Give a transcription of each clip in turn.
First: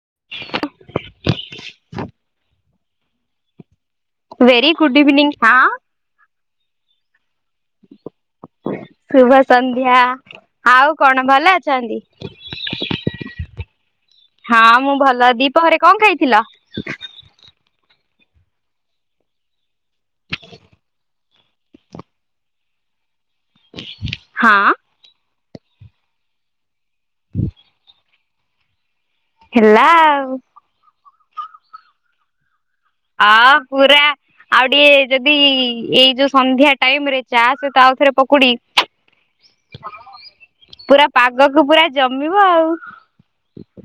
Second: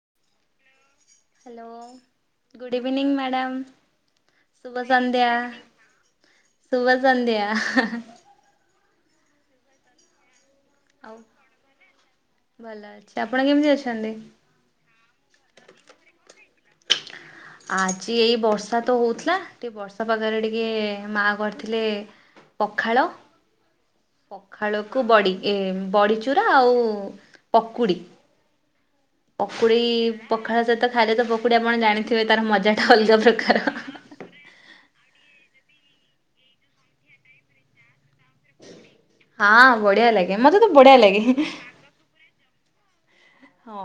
[inaudible] Hello good evening madam. Very good evening ଶୁଭସନ୍ଧ୍ୟା ହଁ ଶୁଭସନ୍ଧ୍ୟା। ଶୁଭ ସନ୍ଧ୍ୟା ଆଉ କଣ ଭଲ ଅଛନ୍ତି? ଭଲ ଅଛି ଆପଣ କେମିତି ଅଛନ୍ତି? ହଁ ମୁଁ ଭଲ ଦ୍ୱିପ୍ରହରେ କଣ ଖାଇଥିଲ? ଆଜି ଏଇ ବର୍ଷା ତ ହଉଥିଲା ଟିକେ ବର୍ଷା ପାଗରେ ଟିକେ ମା କରିଥିଲେ ପଖାଳ। ହଁ ପଖାଳକୁ ବଡି ଏ ବଡିଚୁରା ଆଉ ପକୁଡି। ପକୁଡି ହେଲା ଆଉ ପଖାଳ ସହିତ ଖାଇଲେ ତ ପକୁଡି ଆପଣ ଜାଣିଥିବେ ତାର ମଜା ହଁ ପୁରା ଆଉ ଟିକେ ଯଦି ଏଇ ଯୋଉ ସନ୍ଧ୍ୟା ଟାଇମ ରେ ଚା ସହିତ ଆଉ ଥରେ ପକୁଡି ହଁ ବଢିଆ ଲାଗେ ମତେ ତ ବଢିଆ ପୁରା ଲାଗେ। ପାଗକୁ ପୁରା ଜମିବ ଆଉ ହଁ।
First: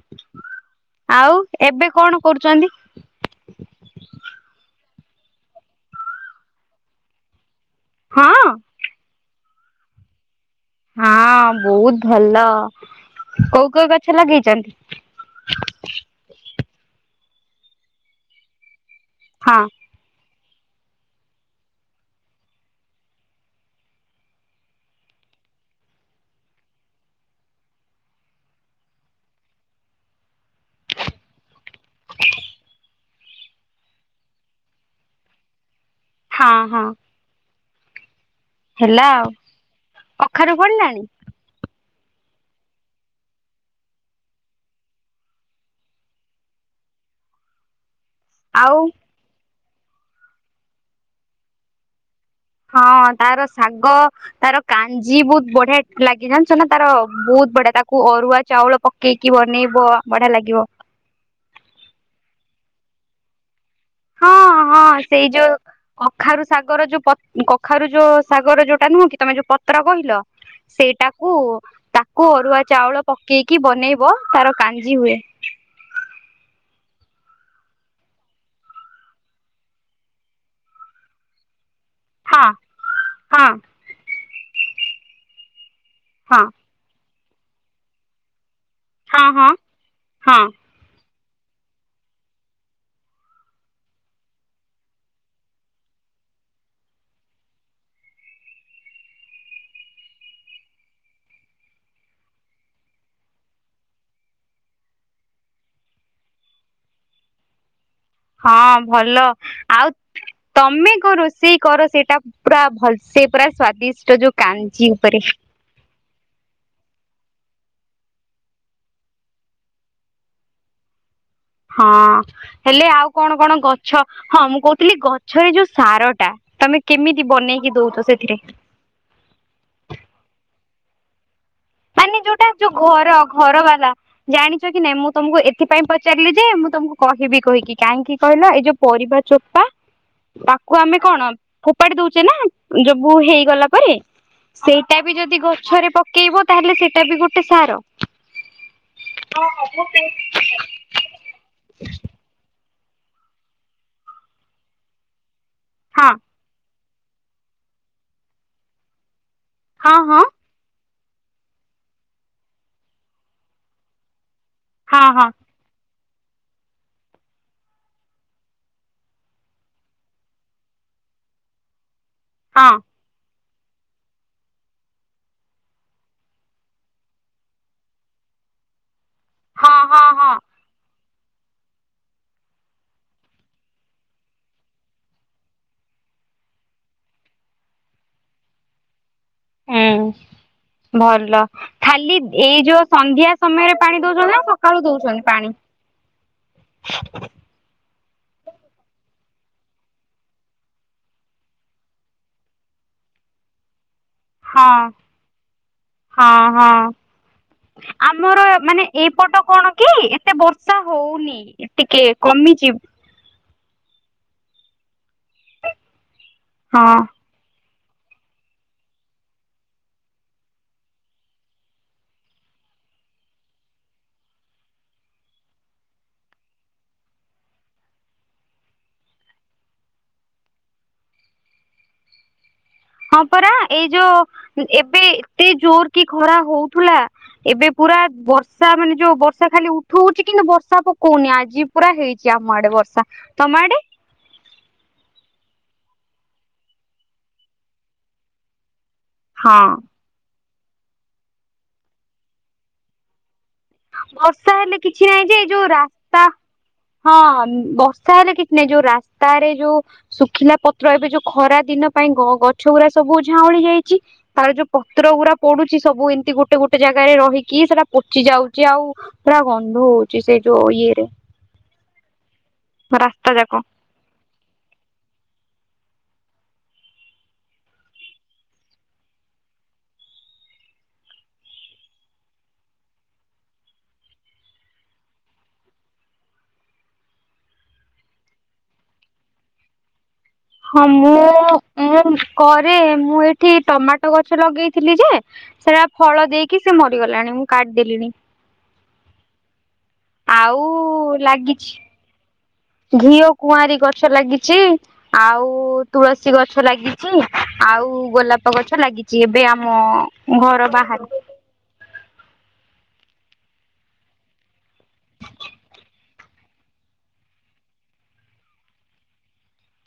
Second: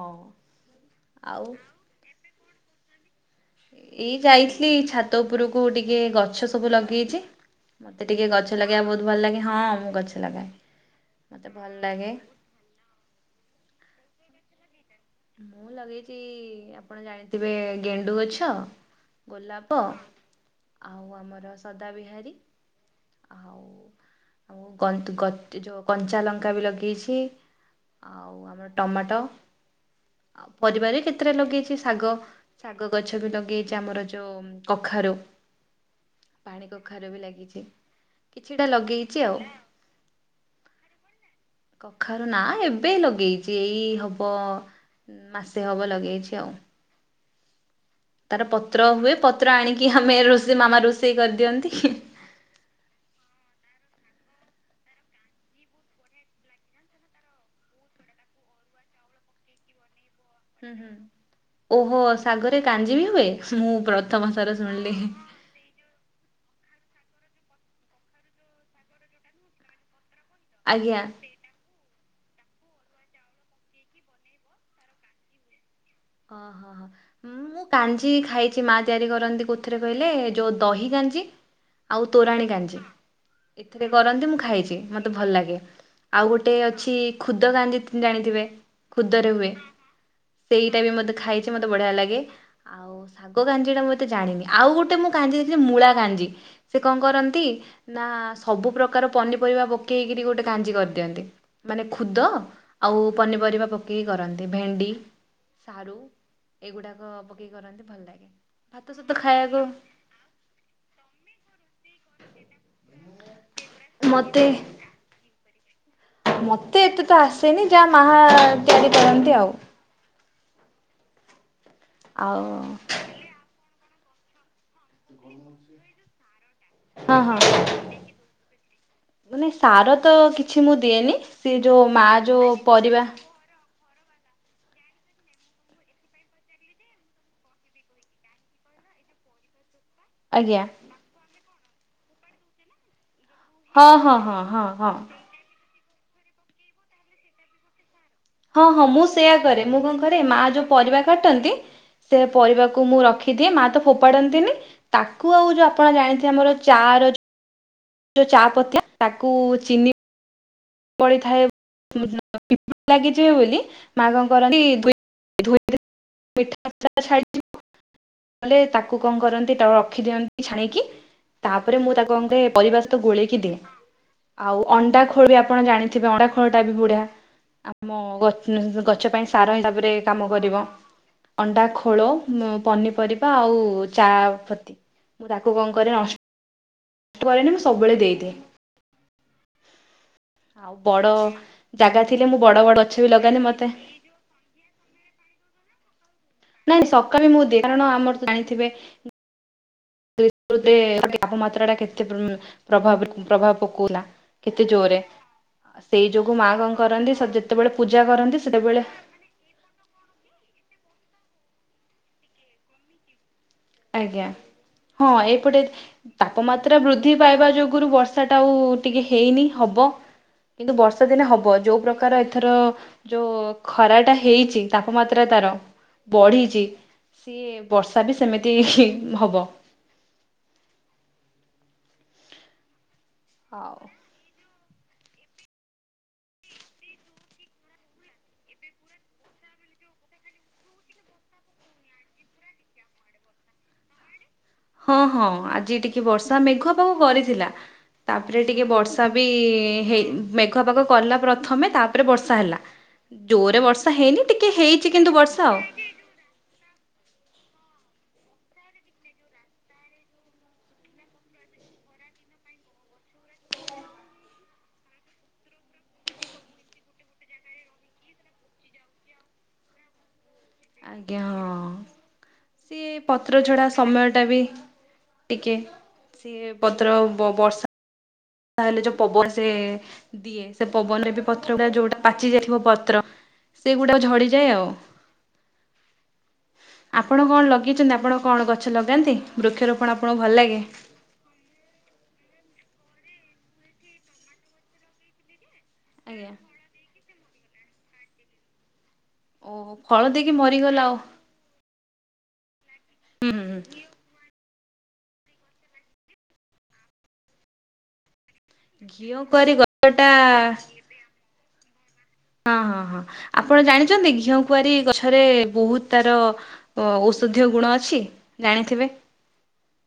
ଆଉ ଏବେ କଣ କରୁଛନ୍ତି? ଏଇ ଯାଇଥିଲି ଛାତ ଉପରକୁ ଟିକେ ଗଛ ସବୁ ଲଗେଇଛି। ମତେ ଟିକେଏ ହଁ ଗଛ ଲଗେଇବା ବହୁତ ଭଲ ଲାଗେ ହଁ ମୁଁ ଗଛ ଲଗାଏ। ହଁ ମତେ ଭଲ ବହୁତ ଲାଗେ। ଭଲ କୋଉ କୋଉ ଗଛ ଲଗେଇଛନ୍ତି? ମୁଁ ଲଗେଇଛି ଆପଣ ଜାଣିଥିବେ ଗେଣ୍ଡୁ ଗଛ ହଁ ଗୋଲାପ ଆଉ ଆମର ସଦା ବିିହାରୀ। ଆଉ ଆଉ [unintelligible] ଯୋଉ କଞ୍ଚା ଲଙ୍କା ବି ଲଗେଇଛି। ଆଉ ଆମର ଟମାଟ ଆଉ ପରିବା ବି କେତେଟା ଲଗେଇଛି ଶାଗ ଶାଗ ଗଛ ବି ଲଗେଇଛି ଆମର ଯୋଉ କଖା ରୁ ହଁ ପାଣି ହଁ କଖାରୁ ବି ଲାଗିଛି। କିଛିଟା ହେଲା ଲଗେଇଛି ଆଉ କଖାରୁ ଫଳିଲାଣି। କଖାରୁ ନା ଏବେ ଲଗେଇଛି ଏଇ ହବ ମାସେ ହବ ଲଗେଇଛି ଆଉ। ତାର ଆଉ ପତ୍ର ହୁଏ ପତ୍ର ଆଣିକି ଆମେ ରୋଷେଇ ମାମା ରୋଷେଇ କରିଦିଅନ୍ତି। ହଁ ତାର ଶାଗ ତାର କାଞ୍ଜି ବହୁତ ବଢିଆ ଲାଗେ ଜାଣିଛ ନା ତାର ବହୁତ ବହୁତ ବଢିଆ ତାକୁ ଅରୁଆ ଚାଉଳ ପକେଇକି ବନେଇବ। ବଢିଆ ଲାଗିବ ହୁଁ ହୁଁ ଓହୋ ଶାଗରେ କାଞ୍ଜି ବି ହୁଏ? ମୁଁ ହଁ ପ୍ରଥମ ଥର ହଁ ଶୁଣିଲି ସେଇ ଯୋଉ କଖାରୁ ଶାଗର ଯୋଉ ପ କଖାରୁ ଯୋଉ ସାଗର ଯୋଉଟା ନୁହଁ କି ତମେ ଯୋଉ ପତ୍ର କହିଲ ଆଜ୍ଞା। ସେଇଟାକୁ ତା କୁ ଅରୁଆ ଚାଉଳ ପକେଇକି ବନେଇବ ତାର କାଞ୍ଜି ହୁଏ। ଓହୋ ହୋ ହ ମୁଁ କାଞ୍ଜି ଖାଇଛି ମା ତିଆରି କରନ୍ତି କଉଥିରେ କହିଲେ ଯୋଉ ଦହି କା ଞ୍ଜି ଆଉ ତୋରାଣୀ ହଁ କାଞ୍ଜୀ ହଁ ଏଥିରେ କରନ୍ତି ମୁଁ ଖାଇଛି ମତେ ଭଲ ଲାଗେ। ଆଉ ହଁ ଗୋଟେ ଅଛି ଖୁଦ କାଞ୍ଜି ଜାଣିଥିବେ ହଁ ଖୁଦରେ ହୁଏ ହଁ ହଁ ସେଇ ଟା ମୋତେ ଖାଇଛି ମତେ ବଢିଆ ଲାଗେ ଆଉ ଶାଗ କାଞ୍ଜି ଟା ମୁ ଏତେ ଜାଣିନି ଆଉ ଗୋଟେ ମୁଁ କାଞ୍ଜି ଦେଖିଚି ମୁଁ ଳା କାଞ୍ଜୀ ସେ କଣ କରନ୍ତି ନା ସବୁ ପ୍ରକାର ପନିପରିବା ପକେଇକି ଗୋଟେ କାଞ୍ଜୀ କରି ଦିଅନ୍ତି ମାନେ ଖୁଦ ଆଉ ପନିପରିବା ପକେଇକି କରନ୍ତି ଭେଣ୍ଡି। ସାରୁ ଏଇଗୁଡାକ ପକେଇ କରନ୍ତି। ଭଲ ଲାଗେ ହଁ ଭାତ ସହିତ ଭଲ ଖାଇବାକୁ ଆଉ ତମେ କଣ ରୋଷେଇ କର ସେଇଟା ପୁରା ଭଲସ ସେ ପୁରା ସ୍ଵାଦିଷ୍ଟ ଯୋଉ ମତେ କଞ୍ଜି ଉପରେ ମତେ ଏତେ ତ ଆସେନି ଯାହା ମାହା ତିଆରି କରନ୍ତି ଆଉ। ହଁ ଆଉ ହେଲେ ଆଉ କଣ କଣ ଗଛ ହଁ ମୁଁ କହୁ ଗଛରେ ଯୋଉ ସାର ଟା ତମେ ହଁ କେମିତି ହଁ। ବନେଇକି ଦଉଛ ସେଥିରେ? ମାନେ ସାର ତ କିଛି ମୁ ମାନେ ଯୋଉଟା ଯୋଉ ପରିବା ଘର ଘର ବାଲା। ଜାଣିଛ କି ନାଇଁ ମୁଁ ତମକୁ ଏଥିପାଇଁ ପଚାରିଲି ଯେ ମୁଁ ତମକୁ କହିବି କହିକି କାହିଁକି କହିଲ ଏଇ ଯୋଉ ପ ରିବା ଚୋପା ଆଜ୍ଞା ତାକୁ ଆମେ କଣ ଫୋପାଡି ଦଉଛେ ନା ଯୋଉ ସବୁ ହେଇଗଲା ହଁ ପରେ ହଁ ହଁ ହଁ ହଁ ସେଇଟା ବି ଯଦି ଗଛରେ ପକେଇବ ତାହେଲେ ସେଇଟା ବି ଗୋଟେ ସାର। ହଁ ହଁ ମୁଁ ସେୟା କରେ ମୁଁ କଣ କରେ ମା ଯୋଉ ପରିବା କାଟନ୍ତି ସେ ପରିବା କୁ ମୁଁ ରଖିଦିଏ ମା ତ ଫୋପାଡନ୍ତିନି ତାକୁ ଆଉ ଯୋଉ ଆପଣ ହଁ ଜାଣିଥିବେ ଆମର ଚା ର ଯଉ ଚା ପତଆ ତାକୁ ଚିନି ହଁ ହଁ ପଡିଥାଏ ଲାଗିଯିବେ ବୋଲି ମା କଣ ରନ୍ତି ହଁ ହଁ [unintelligible] ଲେ ତାକୁ କଣ କରନ୍ତି ତା ରଖିଦିଅନ୍ତି ଛାଣିକି ତାପରେ ମୁଁ ତାକୁ କଣ ହଁ ପରିବା ସହିତ ଗୋଳେଇକି ଦିଏ ଆଉ ଅଣ୍ଡା ଖୋଳରେ ଆପ ଆପଣ ଜାଣିଥିବେ ଅଣ୍ଡା ଖୋଳଟାବି ବୁଢିଆ ଆମ ଗ, ଗ ଗଛ ପାଇଁ ସାର ହଁ ହିସାବରେ ହଁ ହଁ କାମ ହଁ କରିବ। ଅଣ୍ଡା ଖୋଳ ପନିପରିବା ଆଉ ଚାପତି ମୁଁ ତାକୁ କଣ କରେ ନଷ୍ଟ କରେନି ମୁଁ ସବୁବେଳେ ଦେଇଦିଏ। ହୁଁ ଆଉ ବଡ଼ ଭଲ ଜାଗା ଖାଲି ଥିଲେ ମୁଁ ଏଇ ବଡ଼ ବଡ଼ ଯୋଉ ଗଛ ବି ସନ୍ଧ୍ୟା ଲଗାନ୍ତି ମତେ ସମୟରେ ପାଣି ଦଉଛନ୍ତି ନା ସକାଳୁ ଦଉଛନ୍ତି ପାଣି। ନାଇଁ ସକାଳେ ମୁଁ ଦିଏ କାରଣ ଆମର ତ ଜାଣିଥିବେ ତାପମାତ୍ରା ଟା କେତେପ ପ୍ରଭାବ ପକୋଉଥିଲା। କେତେ ହଁ। ଜୋରେ। ହଁ ହଁ ଯେତେବେଳେ ପୂଜା କରନ୍ତି ଆମର ସେତେବେଳେ ମାନେ ଏଇପଟ କଣ କି ଏତେ ବ ବର୍ଷା ହଉନି ଟିକେ କମିଯି ଆଜ୍ଞା ହଁ ଏପଟେ ତାପମାତ୍ରା ହଁ ବୃଦ୍ଧି ପାଇବା ଯୋଗୁ ଆଗରୁ ବର୍ଷା ଟା ଆଉ ଟିକେ ହେଇନି ହବ। କିନ୍ତୁ ବର୍ଷା ଦିନେ ହବ ଯୋଉ ପ୍ରକାର ଏଥର ଯୋଉ ଖରାଟା ହେଇଛି ତାପମାତ୍ରା ତା ତାର ବଢିଛି ସିଏ ବର୍ଷା ବି ସେମି ତି ହବ ହଁ ପରା ଏଇ ହଉ ଯୋଉ ଏବେ ଏତେ ଜୋର କି ଖରା ହଉଥୁଲା ଏବେ ପୁରା ବର୍ଷା ମାନେ ଯୋଉ ବର୍ଷା ଖାଲି ଉଠଉଛି କିନ୍ତୁ ବର୍ଷା ପକୋଉନି ଆଜି ପୁରା ହେଇଚି ଆମ ଆଡ଼େ ବର୍ଷା ତମେ ଆଡ଼େ। ହଁ ହଁ ଆଜି ଟିକେ ବର୍ଷା ମେଘୁଆ ପାଗ କରିଥିଲା ତାପରେ ଟିକେ ବର୍ଷା ବର୍ଷା ବି ହଁ ହେଇନି ମେଘୁଆ ପାଗ କଲା ପ୍ରଥମେ ତାପରେ ବର୍ଷା ହେଲା ଜୋରେ ବ ବର୍ଷା ହେଲେ କିଛି ନାହିଁ ଯେ ଏଇ ଯୋଉ ରାସ୍ତା ହଁ ବ ବର୍ଷା ହେଲେ କିଛି ନାଇଁ ଯୋଉ ରାସ୍ତାରେ ଯୋଉ ଶୁଖିଲା ପତ୍ର ଏବେ ଯୋଉ ଖରା ଦିନ ପାଇଁ ଗଛ ଗୁଡ଼ା ସବୁ ସବୁ ଝାଉଁଳି ଯାଇଚି ତାର ଯୋଉ ପତ୍ର ଗୁଡ଼ା ପଡ଼ୁଚି ସବୁ ଏମିତି ଗୋଟେ ଗୋଟେ ଜାଗାରେ ରହିକି ସେଟା ପ ପଚି ଯାଉଚି ଆଉ ପୁରା ଗନ୍ଧ ହଉଚି ସେଇ ଆଜ୍ଞା ହଁ। ସିଏ ରାସ୍ତା ପତ୍ର ଯାକ ଛଡା ସମୟଟା ବି। ଟିକିଏ ସିଏ ପତ୍ର ବ, ବର୍ଷା ତାହେଲେ ଯୋଉ ପବନ ସେ ଦିଏ ସେ ପବନରେ ବି ପତ୍ର ଗୁଡ଼ା ଯୋଉଟା ପାଚି ଯାଇଥିବ ପତ୍ର ସେଗୁଡାକ ପଡ଼ିଯାଏ ଆଉ। ଆପଣ କଣ ଲଗେଇଛନ୍ତି ଆପଣ କଣ ଗଛ ଲଗାନ୍ତି ବୃକ୍ଷରୋପଣ ଆପଣଙ୍କୁ ଭଲ ଲାଗେ? ହଁ ମୁଁଁ ମୁଁ କ ରେ ମୁଁ ଏଠି ଟମାଟୋ ଗଛ ଲଗେଇଥିଲି ଯେ ସେଟା ଫଳ ଆଜ୍ଞା ଦେଇକି ସେ ମ ମରି ଗଲାଣି ମୁଁ କାଟିଦେଲିଣି। ଓହୋ ଫଳ ଦେଇକି ଆଉ ମରିଗଲା ଲାଗିଛି। ଘିଅ ହୁଁ ହୁଁ। କୁଆଁରୀ ଗଛ ଲାଗିଚି। ଆଉ ତୁଳସୀ ଗଛ ଲାଗିଚି ଆଉ ଗୋଲାପ ଗଛ ଘିଅ ଲାଗିଚି ଏବେ କୁଆଁରୀ ଆମ ଗଛଟା ଘର ବାହାରେ। ହଁ ହଁ ହଁ ଆପଣ ଜାଣିଛନ୍ତି ଘିଅ କୁଆରୀ ଗଛରେ ବହୁତ ତାର ଅ, ଓ ଔଷଧୀୟ ଗୁଣ ଅଛି ଜାଣିଥିବେ।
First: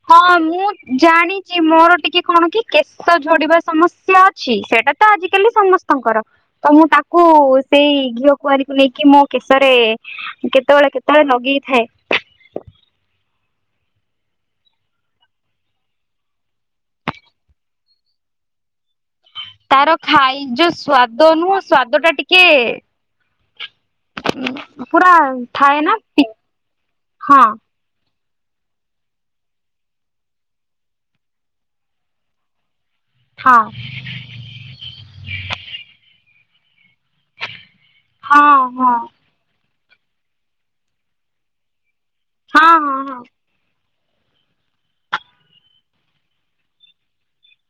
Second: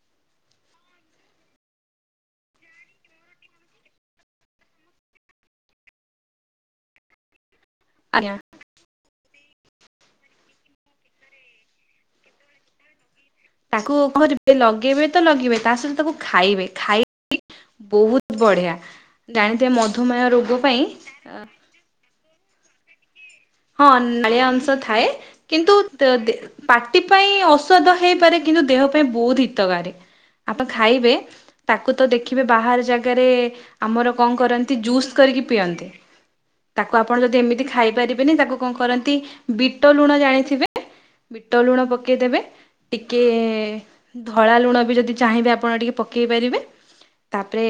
ହଁ ମୁଁ ଜାଣିଚି ମୋର ଟିକେ କଣ କି କେଶ ଝଡିବା ସମସ୍ୟା ଅଛି ସେଇଟା ତ ଆଜି କାଲି ସମସ୍ତଙ୍କର ତ ମୁଁ ତାକୁ ସେଇ ଘିଅ ଆଜ୍ଞା କୁଆଁରୀ କୁ ନେଇକି ମୋ କେଶରେ କେତେବେଳେ କେତେବେଳେ ଲଗେଇଥାଏ। ତାକୁ କଣ କରିବେ ଲଗେଇବେ ତ ଲଗେଇବେ ତା ସହିତ ତାକୁ ଖାଇବେ ଖାଇକି ବହୁତ ବଢ଼ିଆ। ତାର ଖାଇ ଯୋଉ ସ୍ଵାଦ ନୁହଁ ସ୍ଵାଦ ଟା ଟିକେ ହଁ ନାଳିଆ ଅଂଶ ଥାଏ ପୁରା କିନ୍ତୁ ଥାଏ ନା ତ, ଦେ, ପାଟି ପାଇଁ ହଁ ଔଷାଧ ହେଇପାରେ କିନ୍ତୁ ଦେହ ପାଇଁ ବହୁତ ହିତକାରୀ ଆପଣ ଖାଇବେ ତାକୁ ତ ଦେଖିବେ ବାହାରେ ଯା ଗରେ ହଁ ଆମର କଣ କରନ୍ତି ଜୁସ୍ କରିକି ପିଅନ୍ତି। ତାକୁ ଆପଣ ଯଦି ଏମିତି ଖାଇପାରିବେନି ହଁ ତାକୁ କଣ ହଁ ହଁ କରନ୍ତି ବି ବିଟ ଲୁଣ ଜାଣିଥିବେ ବିଟ ଲୁଣ ପକେଇଦେବେ ହଁ ହଁ ହଁ ଟିକେ-ଏ-ଏ-ଏ ଧଳା ଲୁଣ ବି ଯଦି ଚାହିଁବେ ଆପଣ ଟିକେ ପକେଇ ପାରିବେ ତା ତାପରେ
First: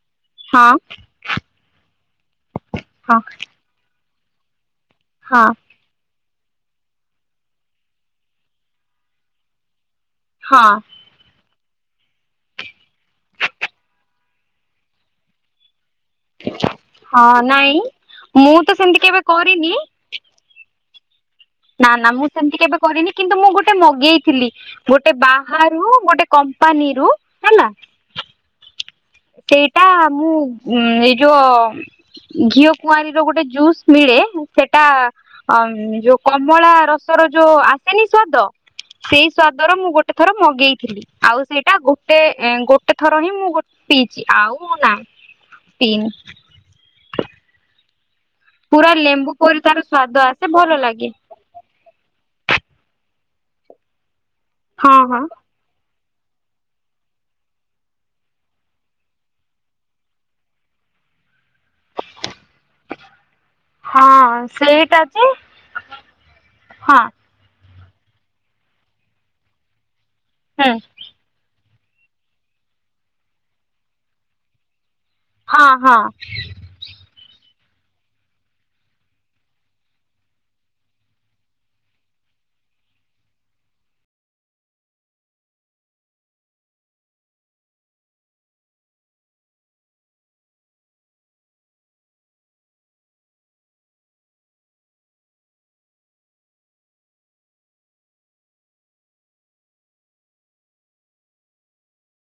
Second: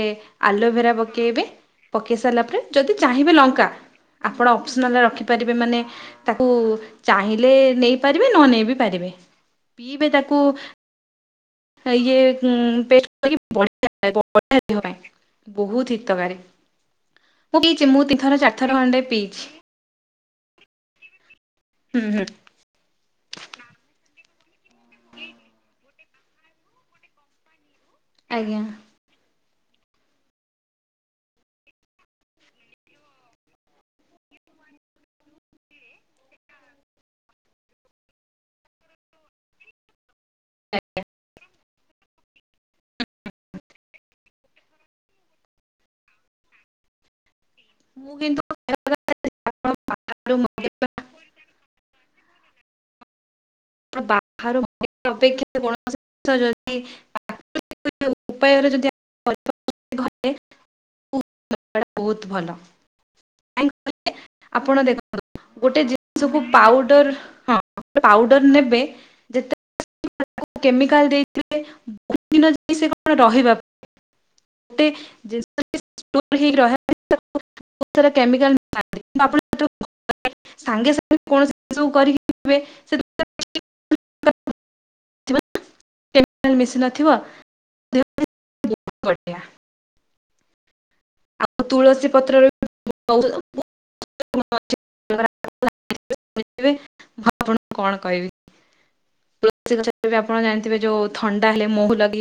ହଁ ଆଲୋଭେରା ପକେଇବେ ପକେଇ ସାରିଲା ପରେ ଯଦି ହଁ ଚାହିଁବେ ଲଙ୍କା ଆପଣ ଅପସନାଲରେ ହଁ ରଖିପାରିବେ ମାନେ ତାକୁ ଚାହିଁଲେ ନେଇ ପାରିବେ ନ ନେଇ ବିି ପାରିବେ। ପିଇବେ ତାକୁ ହଁ ଇଏ [inaudible] ଦେହ ପାଇଁ ବହୁତ ହି। ହିତକାରି ହଁ ମୁଁ ନାଇଁ ପିଇଛି ମୁଁ ତିନଥର ତ ଚାରିଥର ସେମିତି ଖଣ୍ଡେ କେବେ ପିଇଛି। କରିନି ନା ହୁଁ ନା ହୁଁ ମୁଁ ସେମିତି କେବେ କରିନି। କିନ୍ତୁ ମୁଁ ଗୋଟେ ମଗେଇଥିଲି ଗୋଟେ ବାହାରୁ ଗୋଟେ କମ୍ପାନୀରୁୁ ହେଲା ଆଜ୍ଞା। ସେଇଟା ମୁଁ ଉ ଏଇ ଯୋଉ ଘିଅ କୁଆଁରୀ ର ଗୋଟେ ଜୁସ୍ ମିଳେ ସେଟା ଆମ୍-ମ୍-ମ୍ ଯୋଉ କମଳା ରସ ର ଯୋଉ ଆସେନି ସ୍ଵାଦ ସେଇ ସ୍ଵାଦର ମୁଁ ଗୋଟେ ଗୋଟେ ଥର ମଗେଇଥିଲି ଆଉ ସେଇଟା ଗୋଟେ ଏ ଗୋଟେ ଥର ହିଁ ମୁଁ ଗୋଟେ ପିଇଛି ଆଉ ନା ପିଇନି। ମୁଁ ପୁରା ଲେମ୍ବୁ ପରି ତାର କିନ୍ତୁ ସ୍ଵାଦ ଆସେ ଭଲ ଲାଗେ। ହଁ [inaudible] ହଁ। ଉପାୟରେ ଯଦି [inaudible] ଏଇଟା ବହୁତ ଭଲ। କାହିଁକି କହିଲେ ହଁ ଆପଣ ସେଇଟା ଯେ ଦେଖନ୍ତୁ ଗୋଟେ ଜିନିଷକୁ ହଁ ପାଉଡର ହଁ ପାଉଡର ନେବେ ଯେତ [inaudible] ହୁଁ କେମିକାଲ ଦେଇ ବହୁତ ଦିନ ଯାଇ ସେ କଣ ରହିବା [inaudible] ପାଇଁତେ ହଁ ହଁ। ବହୁତ ସାରା କେମିକାଲ [inaudible] ସାଙ୍ଗେ ସାଙ୍ଗେ କୌଣସି ସୁ କରିକି [inaudible] [inaudible] କେମିକାଲ ମିଶି ନଥିବା [inaudible] [inaudible] ବଢିଆ। ଆଉ ତୁଳସୀ ପତ୍ରରେ [inaudible] [inaudible] ମୁଁ ଆପଣଙ୍କୁ କଣ କହିବି। ତୁଳସୀ ଗଛ ଆପଣ ଜାଣିଥିବେ ଯୋଉ ଥଣ୍ଡା ହେଲେ ମହୁ ଲଗେଇ